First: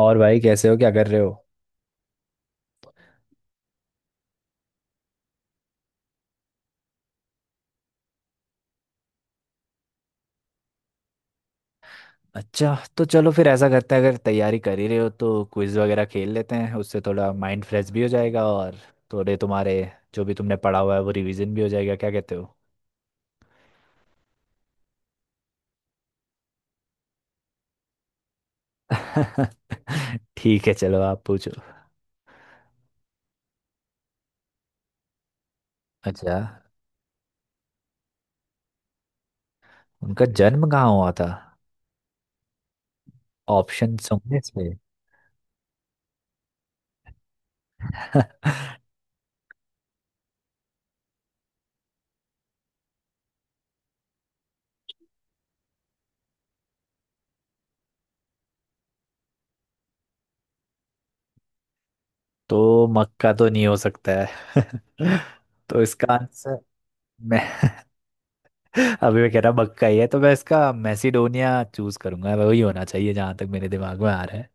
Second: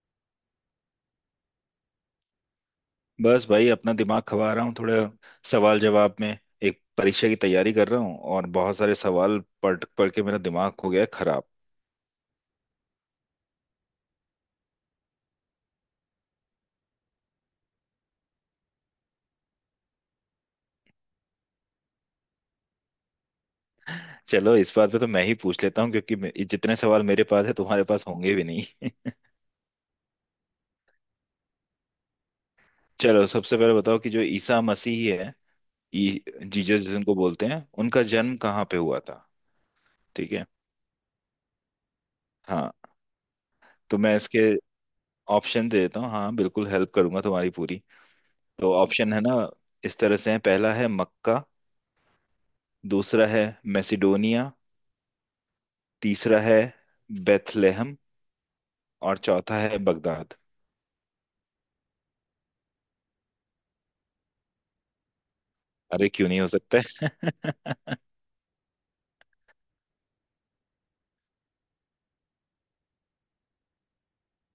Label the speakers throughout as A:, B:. A: और भाई, कैसे हो? क्या कर रहे हो?
B: बस भाई अपना दिमाग खवा रहा हूँ थोड़ा, सवाल जवाब में। एक परीक्षा की तैयारी कर रहा हूँ और बहुत सारे सवाल पढ़ पढ़ के मेरा दिमाग हो गया है खराब।
A: अच्छा, तो चलो फिर ऐसा करते हैं। अगर तैयारी कर ही रहे हो तो क्विज वगैरह खेल लेते हैं, उससे थोड़ा माइंड फ्रेश भी हो जाएगा और थोड़े तुम्हारे जो भी तुमने पढ़ा हुआ है वो रिवीजन भी हो जाएगा। क्या कहते हो?
B: चलो इस बात पे तो मैं ही पूछ लेता हूँ, क्योंकि जितने सवाल मेरे पास है तुम्हारे पास होंगे भी नहीं।
A: ठीक है, चलो आप पूछो।
B: चलो सबसे पहले बताओ कि जो ईसा मसीह है, ई
A: अच्छा।
B: जीसस जिनको बोलते हैं, उनका जन्म कहाँ पे हुआ था।
A: उनका
B: ठीक है।
A: जन्म कहाँ हुआ था?
B: हाँ,
A: ऑप्शन
B: तो मैं
A: होंगे
B: इसके
A: इसमें?
B: ऑप्शन दे देता हूँ, हाँ बिल्कुल हेल्प करूंगा तुम्हारी पूरी। तो ऑप्शन है ना, इस तरह से है। पहला है मक्का, दूसरा है मैसिडोनिया, तीसरा है बेथलेहम और चौथा है बगदाद।
A: तो मक्का तो नहीं हो सकता है। तो
B: अरे
A: इसका
B: क्यों नहीं हो
A: आंसर
B: सकता
A: मैं,
B: है?
A: अभी मैं कह रहा बक्का ही है, तो मैं इसका मैसिडोनिया चूज करूंगा, वही होना चाहिए जहां तक मेरे दिमाग में आ रहा है।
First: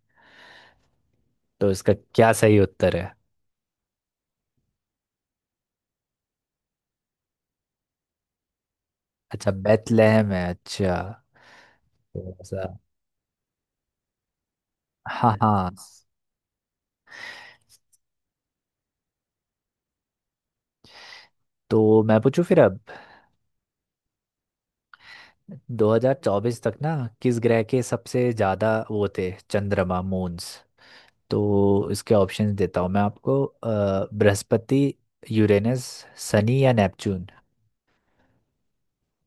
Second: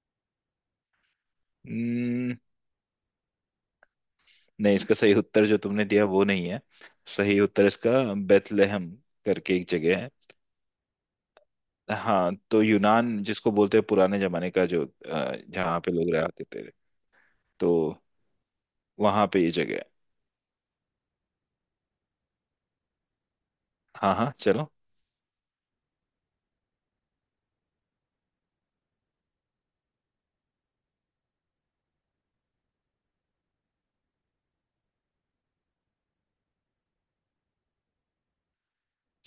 A: तो इसका क्या
B: हम्म,
A: सही उत्तर है?
B: नहीं, इसका सही उत्तर जो तुमने दिया वो नहीं है। सही उत्तर इसका बेथलेहम
A: अच्छा,
B: करके एक जगह है।
A: बेथलेहम है, अच्छा।
B: हाँ,
A: थोड़ा
B: तो
A: सा।
B: यूनान जिसको बोलते हैं पुराने जमाने का, जो
A: हाँ हाँ।
B: जहाँ पे लोग रहते थे, तो वहां पे ये जगह है।
A: तो मैं पूछूं फिर अब।
B: हाँ हाँ, चलो।
A: 2024 तक ना, किस ग्रह के सबसे ज्यादा वो थे, चंद्रमा, मून्स? तो इसके ऑप्शंस देता हूँ मैं आपको बृहस्पति, यूरेनस, शनि या नेपच्यून।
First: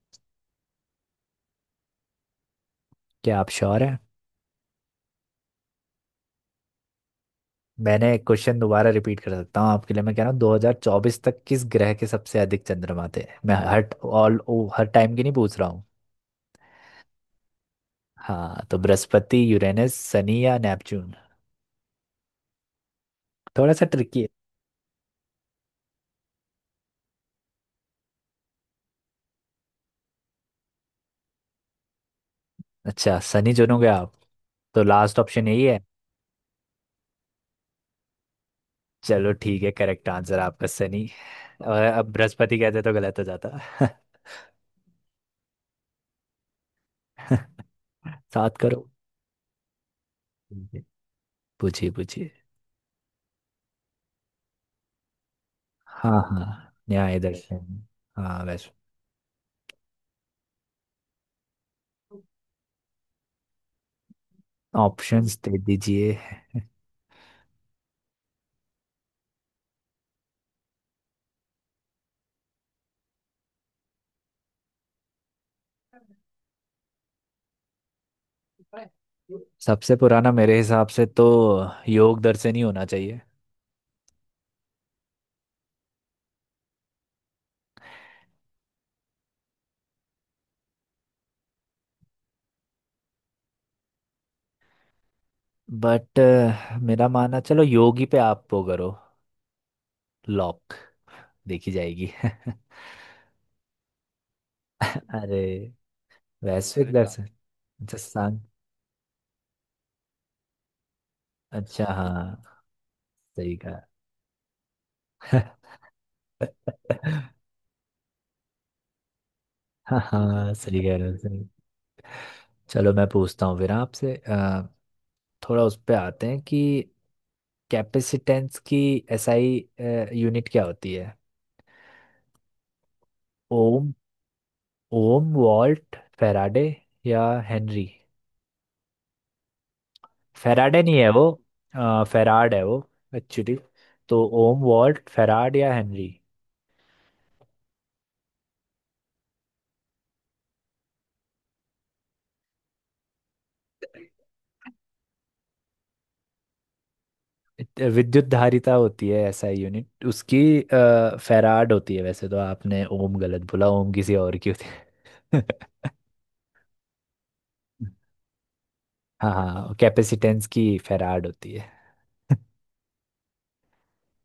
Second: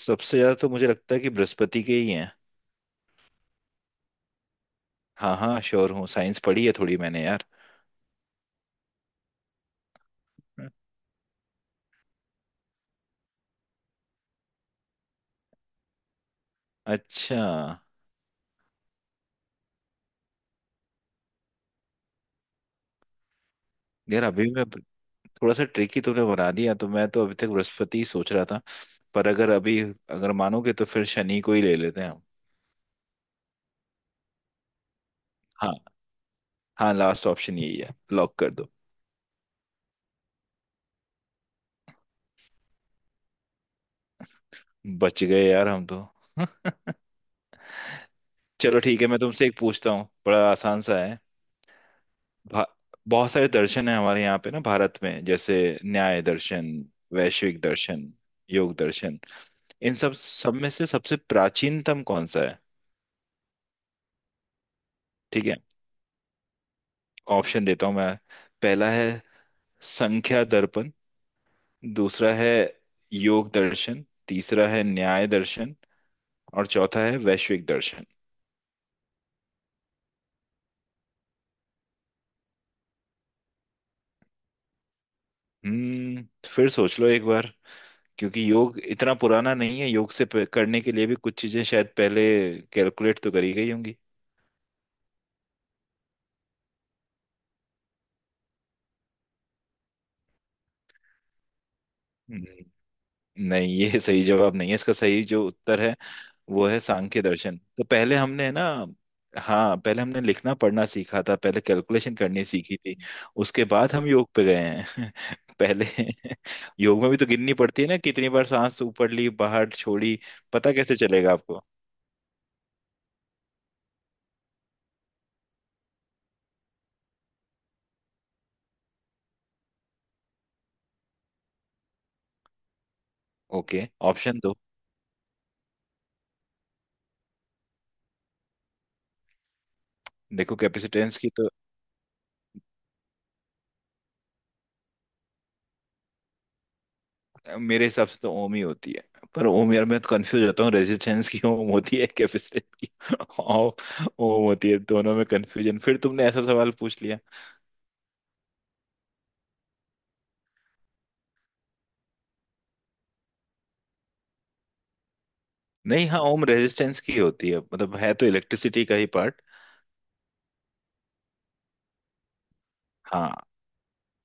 B: सबसे ज्यादा तो मुझे लगता है कि बृहस्पति के ही हैं।
A: क्या आप श्योर हैं?
B: हाँ हाँ, श्योर हूँ, साइंस पढ़ी है थोड़ी मैंने यार।
A: मैंने एक क्वेश्चन दोबारा रिपीट कर सकता हूँ आपके लिए। मैं कह रहा हूँ 2024 तक किस ग्रह के सबसे अधिक चंद्रमा थे। मैं हर टाइम की नहीं पूछ रहा हूँ।
B: अच्छा।
A: हाँ, तो बृहस्पति, यूरेनस, शनि या नेपच्यून? थोड़ा सा ट्रिकी
B: यार
A: है।
B: अभी मैं, थोड़ा सा ट्रिकी तुमने बना दिया, तो मैं तो अभी तक बृहस्पति ही सोच रहा था। पर अगर अभी, अगर मानोगे तो फिर शनि को ही ले लेते हैं हम।
A: अच्छा, शनि चुनोगे आप? तो लास्ट ऑप्शन यही
B: हाँ।
A: है।
B: हाँ, लास्ट ऑप्शन यही है, लॉक कर दो।
A: चलो ठीक है, करेक्ट आंसर आपका, शनि। और अब बृहस्पति कहते तो गलत हो जाता।
B: बच गए यार हम तो।
A: सात
B: चलो
A: करो।
B: ठीक है, मैं तुमसे एक पूछता हूँ, बड़ा
A: ठीक
B: आसान
A: है,
B: सा है।
A: पूछिए पूछिए।
B: भा- बहुत सारे दर्शन है हमारे यहाँ पे ना भारत में, जैसे
A: हाँ
B: न्याय
A: हाँ,
B: दर्शन,
A: न्याय
B: वैश्विक
A: दर्शन।
B: दर्शन,
A: हाँ, वैसे।
B: योग दर्शन। इन सब सब में से सबसे प्राचीनतम कौन सा है?
A: ऑप्शंस
B: ठीक है,
A: दे दीजिए।
B: ऑप्शन देता हूँ मैं। पहला है संख्या दर्पण, दूसरा है योग दर्शन, तीसरा है न्याय दर्शन और चौथा है वैश्विक दर्शन।
A: सबसे पुराना मेरे हिसाब से तो योग दर्शन ही होना चाहिए।
B: हम्म फिर सोच लो एक बार, क्योंकि योग इतना पुराना नहीं है। योग से करने के लिए भी कुछ चीजें शायद पहले कैलकुलेट तो करी गई होंगी।
A: बट मेरा मानना, चलो योगी पे आप वो करो। लॉक। देखी जाएगी।
B: हम्म। नहीं, ये सही जवाब नहीं है। इसका सही
A: अरे,
B: जो उत्तर है वो है
A: वैश्विक, अरे का
B: सांख्य
A: दर्शन।
B: दर्शन। तो
A: अच्छा
B: पहले
A: सांग,
B: हमने ना, हाँ पहले हमने लिखना पढ़ना सीखा था, पहले
A: अच्छा।
B: कैलकुलेशन
A: हाँ,
B: करनी सीखी थी।
A: सही
B: उसके
A: कहा।
B: बाद हम योग पे गए हैं। पहले योग में भी तो गिननी पड़ती है ना, कितनी बार सांस ऊपर ली, बाहर
A: हाँ
B: छोड़ी।
A: हाँ,
B: पता
A: सही
B: कैसे
A: कह रहे हो,
B: चलेगा
A: सही।
B: आपको?
A: चलो मैं पूछता हूँ फिर आपसे, थोड़ा उस पे आते हैं कि कैपेसिटेंस की एसआई यूनिट क्या होती है,
B: ओके,
A: ओम?
B: ऑप्शन दो।
A: ओम, वॉल्ट, फेराडे या हेनरी?
B: देखो,
A: फेराडे नहीं है
B: कैपेसिटेंस
A: वो,
B: की तो,
A: फेराड है वो एक्चुअली। तो ओम, वॉल्ट, फेराड या हेनरी?
B: मेरे हिसाब से तो ओम ही होती है। पर ओम, यार मैं तो कंफ्यूज होता हूँ, रेजिस्टेंस की ओम होती है, कैपेसिटेंस की ओम। ओम होती है दोनों में कंफ्यूजन, फिर तुमने ऐसा सवाल पूछ लिया।
A: विद्युत धारिता होती है, ऐसा यूनिट उसकी फेराड होती है वैसे। तो आपने ओम गलत बोला, ओम किसी और की होती है।
B: नहीं, हाँ ओम रेजिस्टेंस की होती है, मतलब है तो इलेक्ट्रिसिटी का ही
A: हाँ
B: पार्ट।
A: हाँ, कैपेसिटेंस की फेराड होती है।
B: हाँ,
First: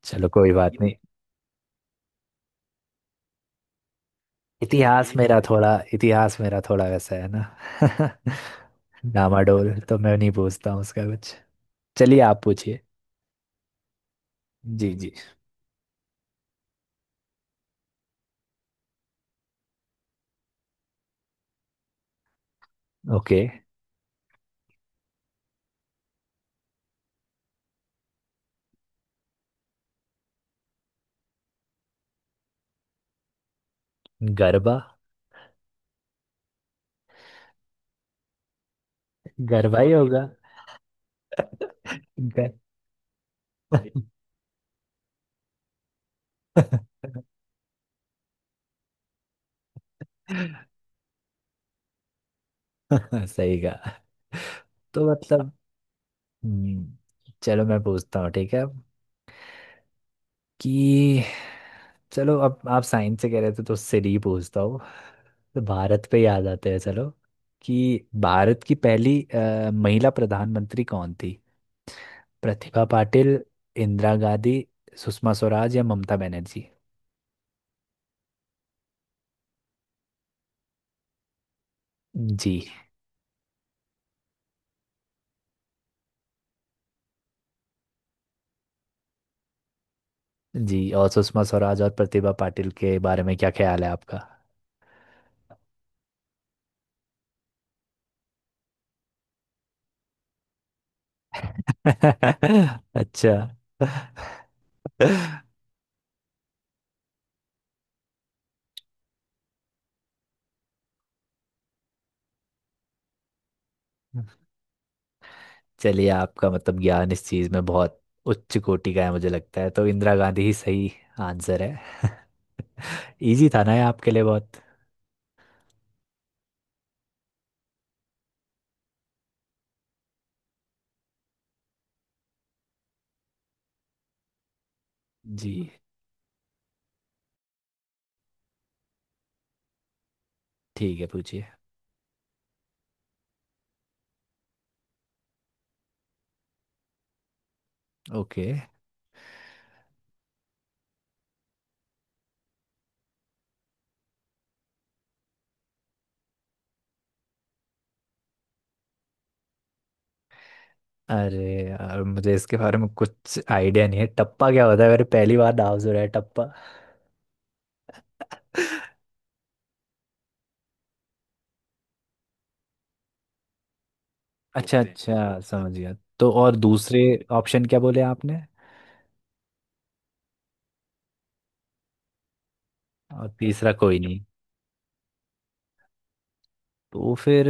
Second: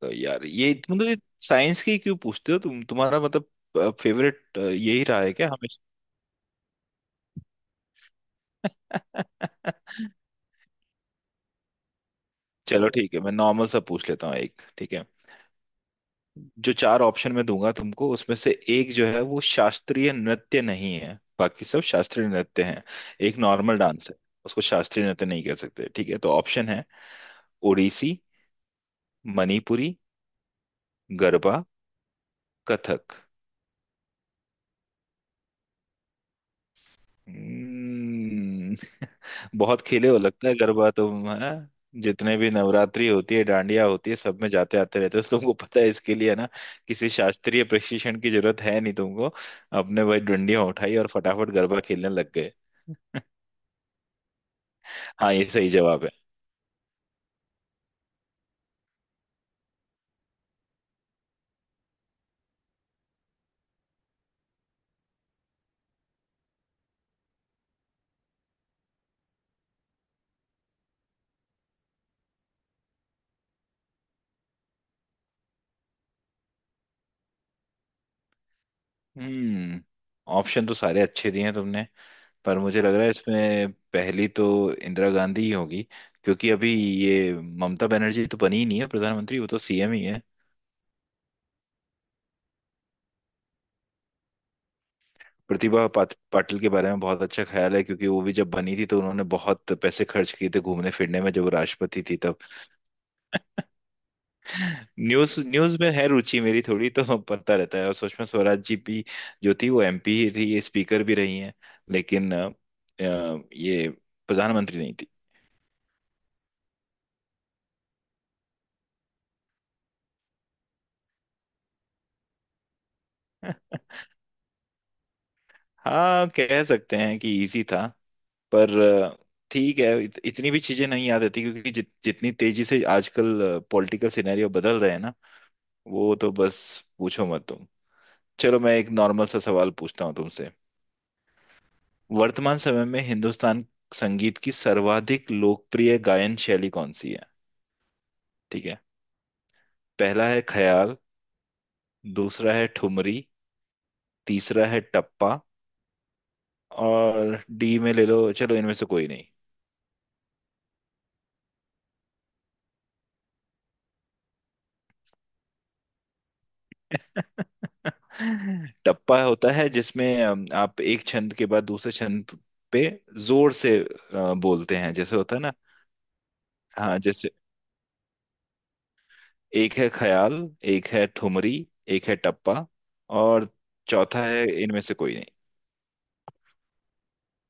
B: तो
A: चलो
B: यार
A: कोई
B: ये
A: बात नहीं।
B: मतलब ये साइंस की क्यों पूछते हो तुम, तुम्हारा मतलब फेवरेट यही
A: इतिहास
B: रहा है
A: मेरा
B: क्या
A: थोड़ा इतिहास मेरा थोड़ा वैसा है ना।
B: हमेशा?
A: डामाडोल तो मैं नहीं पूछता हूँ उसका कुछ। चलिए आप पूछिए।
B: चलो ठीक है, मैं नॉर्मल सा पूछ लेता हूँ एक,
A: जी
B: ठीक है।
A: जी।
B: जो चार ऑप्शन मैं दूंगा तुमको, उसमें से एक जो है वो शास्त्रीय नृत्य नहीं है, बाकी सब शास्त्रीय नृत्य हैं। एक
A: ओके।
B: नॉर्मल डांस है, उसको शास्त्रीय नृत्य नहीं कह सकते। ठीक है, तो ऑप्शन है ओडिसी, मणिपुरी, गरबा, कथक।
A: गरबा।
B: हम्म,
A: गरबा
B: बहुत
A: ही
B: खेले हो
A: होगा।
B: लगता है गरबा तुम है। जितने भी
A: गर...
B: नवरात्रि होती है, डांडिया होती है, सब में जाते आते रहते हो, तो तुमको पता है इसके लिए, है ना? किसी शास्त्रीय प्रशिक्षण की जरूरत है नहीं तुमको, अपने वही डंडियां उठाई और फटाफट गरबा खेलने लग गए।
A: सही कहा। तो
B: हाँ, ये
A: मतलब।
B: सही जवाब है।
A: हम्म। चलो मैं पूछता हूँ, ठीक है अब, कि, चलो अब आप साइंस से कह रहे थे तो उससे नहीं पूछता हूँ। तो भारत पे याद आते हैं, चलो, कि भारत की पहली महिला प्रधानमंत्री कौन थी? प्रतिभा पाटिल, इंदिरा गांधी, सुषमा स्वराज या ममता बनर्जी?
B: हम्म ऑप्शन तो सारे अच्छे दिए हैं तुमने। पर
A: जी।
B: मुझे लग रहा है, इसमें पहली तो इंदिरा गांधी ही होगी, क्योंकि अभी ये ममता बनर्जी तो बनी ही नहीं है प्रधानमंत्री, वो तो सीएम ही है।
A: जी, और सुषमा स्वराज और प्रतिभा पाटिल के बारे में क्या ख्याल है आपका?
B: प्रतिभा पाटिल के बारे में बहुत अच्छा ख्याल है, क्योंकि वो भी जब बनी थी तो उन्होंने बहुत पैसे खर्च किए थे घूमने फिरने में, जब वो राष्ट्रपति थी तब।
A: अच्छा।
B: न्यूज न्यूज में है रुचि मेरी थोड़ी, तो पता रहता है। और सुषमा स्वराज जी भी जो थी, वो एमपी ही थी, ये स्पीकर भी रही हैं, लेकिन ये प्रधानमंत्री नहीं।
A: चलिए, आपका मतलब ज्ञान इस चीज में बहुत उच्च कोटि का है मुझे लगता है, तो इंदिरा गांधी ही सही आंसर है। इजी था ना ये आपके लिए बहुत।
B: हाँ, कह सकते हैं कि इजी था, पर ठीक है, इतनी भी चीजें नहीं याद रहती, क्योंकि जितनी तेजी से आजकल पॉलिटिकल सिनेरियो बदल रहे हैं ना।
A: जी।
B: वो तो बस पूछो मत तुम। चलो मैं एक नॉर्मल सा सवाल पूछता हूँ तुमसे।
A: ठीक है, पूछिए।
B: वर्तमान समय में हिंदुस्तान संगीत की सर्वाधिक लोकप्रिय गायन शैली कौन सी है?
A: ओके।
B: ठीक है। पहला है ख्याल, दूसरा है ठुमरी, तीसरा है टप्पा, और डी में ले लो चलो, इनमें से कोई नहीं।
A: अरे यार, मुझे इसके बारे में कुछ आइडिया नहीं है। टप्पा क्या होता है? मेरे पहली बार नाम सुना है टप्पा।
B: टप्पा होता है जिसमें आप एक छंद के बाद दूसरे छंद पे जोर से बोलते
A: अच्छा
B: हैं, जैसे होता
A: अच्छा,
B: है ना।
A: समझ गया। तो और
B: हाँ
A: दूसरे
B: जैसे,
A: ऑप्शन क्या बोले आपने?
B: एक है ख्याल, एक है ठुमरी, एक है टप्पा
A: और
B: और
A: तीसरा कोई नहीं?
B: चौथा है इनमें से कोई नहीं।
A: तो फिर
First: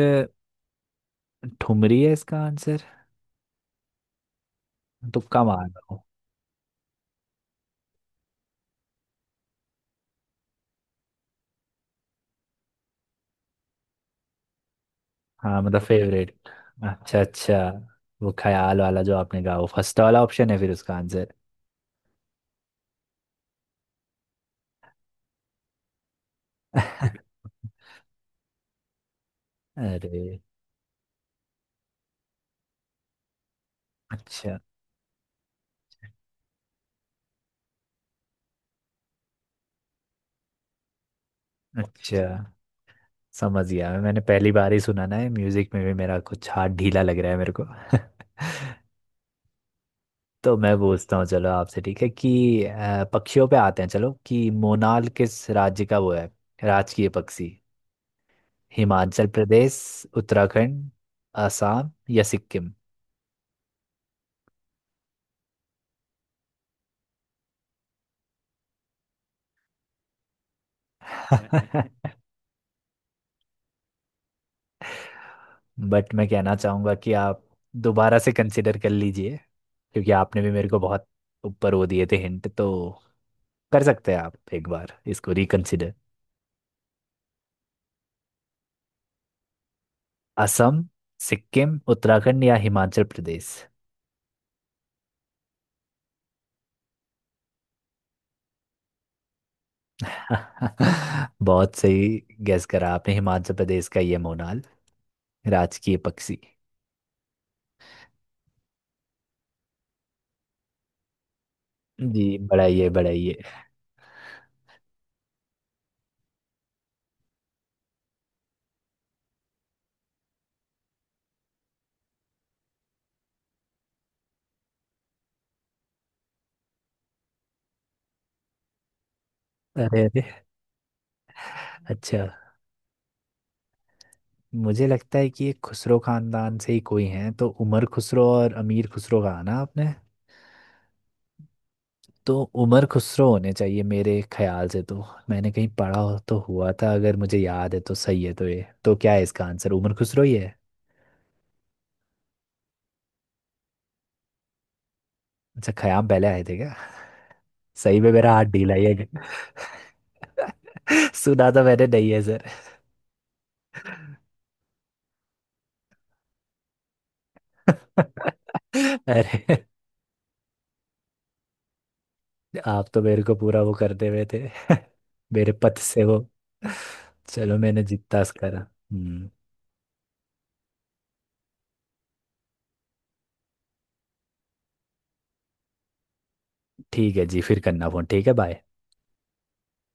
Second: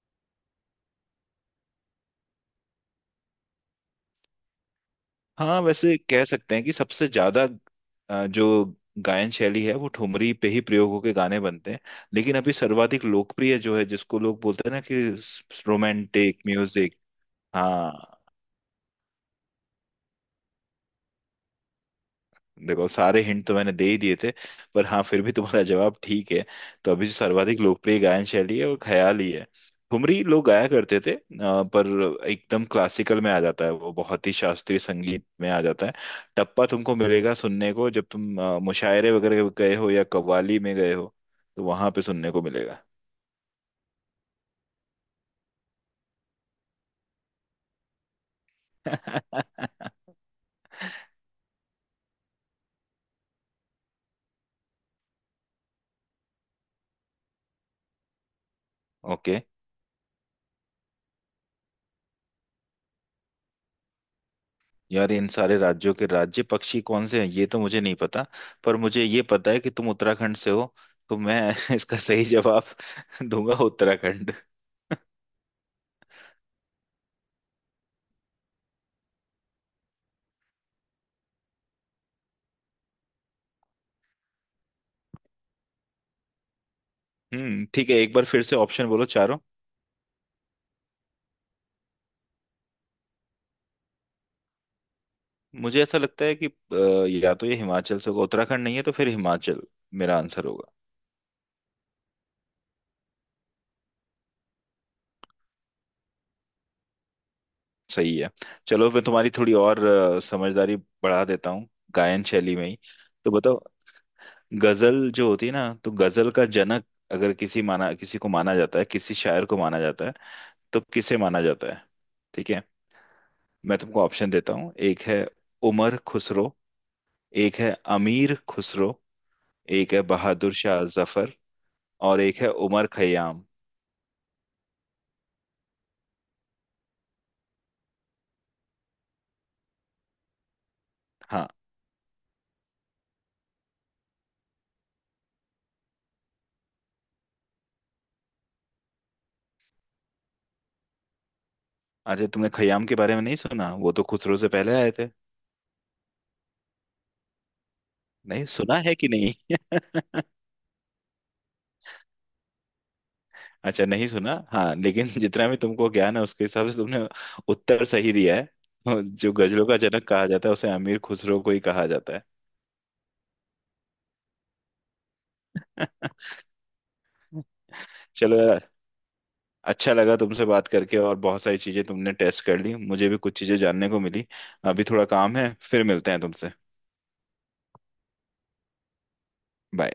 A: ठुमरी है इसका आंसर। तुक्का
B: हाँ
A: मार रहा
B: वैसे
A: हूँ।
B: कह सकते हैं कि सबसे ज्यादा जो गायन शैली है वो ठुमरी पे ही प्रयोग होके गाने बनते हैं। लेकिन अभी सर्वाधिक लोकप्रिय जो है, जिसको लोग बोलते हैं ना कि
A: हाँ, मतलब
B: रोमांटिक
A: फेवरेट।
B: म्यूजिक।
A: अच्छा अच्छा।
B: हाँ।
A: वो ख्याल वाला जो आपने कहा वो फर्स्ट वाला ऑप्शन है फिर उसका आंसर?
B: देखो, सारे हिंट तो मैंने दे ही दिए थे, पर हाँ फिर भी तुम्हारा जवाब ठीक है। तो अभी जो सर्वाधिक लोकप्रिय गायन शैली है वो ख्याली है। ठुमरी
A: अरे।
B: लोग गाया करते थे, पर एकदम क्लासिकल में आ जाता है वो, बहुत ही
A: अच्छा।
B: शास्त्रीय संगीत में आ जाता है। टप्पा तुमको मिलेगा सुनने को जब तुम मुशायरे वगैरह गए हो या कव्वाली में गए हो, तो वहां पे
A: अच्छा
B: सुनने को मिलेगा।
A: समझ गया मैं। मैंने पहली बार ही सुना ना है। म्यूजिक में भी मेरा कुछ हाथ ढीला लग रहा है मेरे को। तो मैं पूछता हूँ चलो आपसे, ठीक है, कि पक्षियों पे आते हैं, चलो, कि मोनाल किस राज्य का वो है राजकीय पक्षी? हिमाचल
B: ओके।
A: प्रदेश, उत्तराखंड, असम या सिक्किम?
B: यार इन सारे राज्यों के राज्य पक्षी कौन से हैं, ये तो मुझे नहीं पता, पर मुझे ये पता है कि तुम उत्तराखंड से हो, तो मैं इसका सही जवाब दूंगा उत्तराखंड।
A: बट मैं कहना चाहूँगा कि आप दोबारा से कंसिडर कर लीजिए, क्योंकि आपने भी मेरे को बहुत ऊपर वो दिए थे हिंट। तो कर सकते हैं आप एक बार इसको रिकंसिडर?
B: ठीक है, एक बार फिर से ऑप्शन बोलो चारों।
A: असम, सिक्किम, उत्तराखंड या हिमाचल प्रदेश?
B: मुझे ऐसा लगता है कि या तो ये हिमाचल से होगा, उत्तराखंड नहीं है तो फिर हिमाचल मेरा आंसर होगा।
A: बहुत सही, गैस करा आपने। हिमाचल प्रदेश का ये मोनाल राजकीय पक्षी।
B: सही है। चलो, मैं तुम्हारी थोड़ी और समझदारी बढ़ा देता हूँ गायन
A: जी,
B: शैली में ही।
A: बढ़ाइए
B: तो
A: बढ़ाइए।
B: बताओ, गजल जो होती है ना, तो गजल का जनक अगर किसी माना, किसी को माना जाता है, किसी शायर को माना जाता है, तो किसे माना जाता है? ठीक है, मैं तुमको ऑप्शन देता हूँ। एक है उमर खुसरो, एक है अमीर खुसरो, एक है
A: अरे अरे।
B: बहादुर शाह जफर और
A: अच्छा।
B: एक है उमर खयाम।
A: मुझे लगता है कि ये खुसरो खानदान से ही कोई हैं, तो उमर खुसरो और अमीर खुसरो कहा ना आपने?
B: हाँ,
A: तो उमर खुसरो होने चाहिए मेरे ख्याल से। तो मैंने कहीं पढ़ा हो तो हुआ था, अगर मुझे याद है तो सही है। तो ये तो क्या है, इसका आंसर उमर खुसरो ही है।
B: अरे तुमने खयाम के बारे में नहीं सुना, वो तो खुसरो से पहले आए थे।
A: अच्छा, खयाम पहले आए थे क्या? सही में मेरा हाथ
B: नहीं,
A: ढीला
B: सुना
A: ही
B: है
A: है।
B: कि नहीं?
A: सुना तो मैंने नहीं है सर।
B: अच्छा, नहीं सुना, हाँ। लेकिन जितना भी तुमको ज्ञान है उसके हिसाब से तुमने उत्तर सही दिया है। जो
A: अरे।
B: गजलों का जनक कहा जाता है उसे अमीर खुसरो को ही कहा जाता है।
A: आप तो मेरे को पूरा वो कर दे हुए थे। मेरे पथ से वो। चलो, मैंने जितना
B: चलो,
A: करा। हम्म।
B: अच्छा लगा तुमसे बात करके, और बहुत सारी चीजें तुमने टेस्ट कर ली, मुझे भी कुछ चीजें जानने को मिली। अभी थोड़ा काम है, फिर मिलते हैं तुमसे।
A: ठीक है जी, फिर करना फोन। ठीक है, बाय।
B: बाय।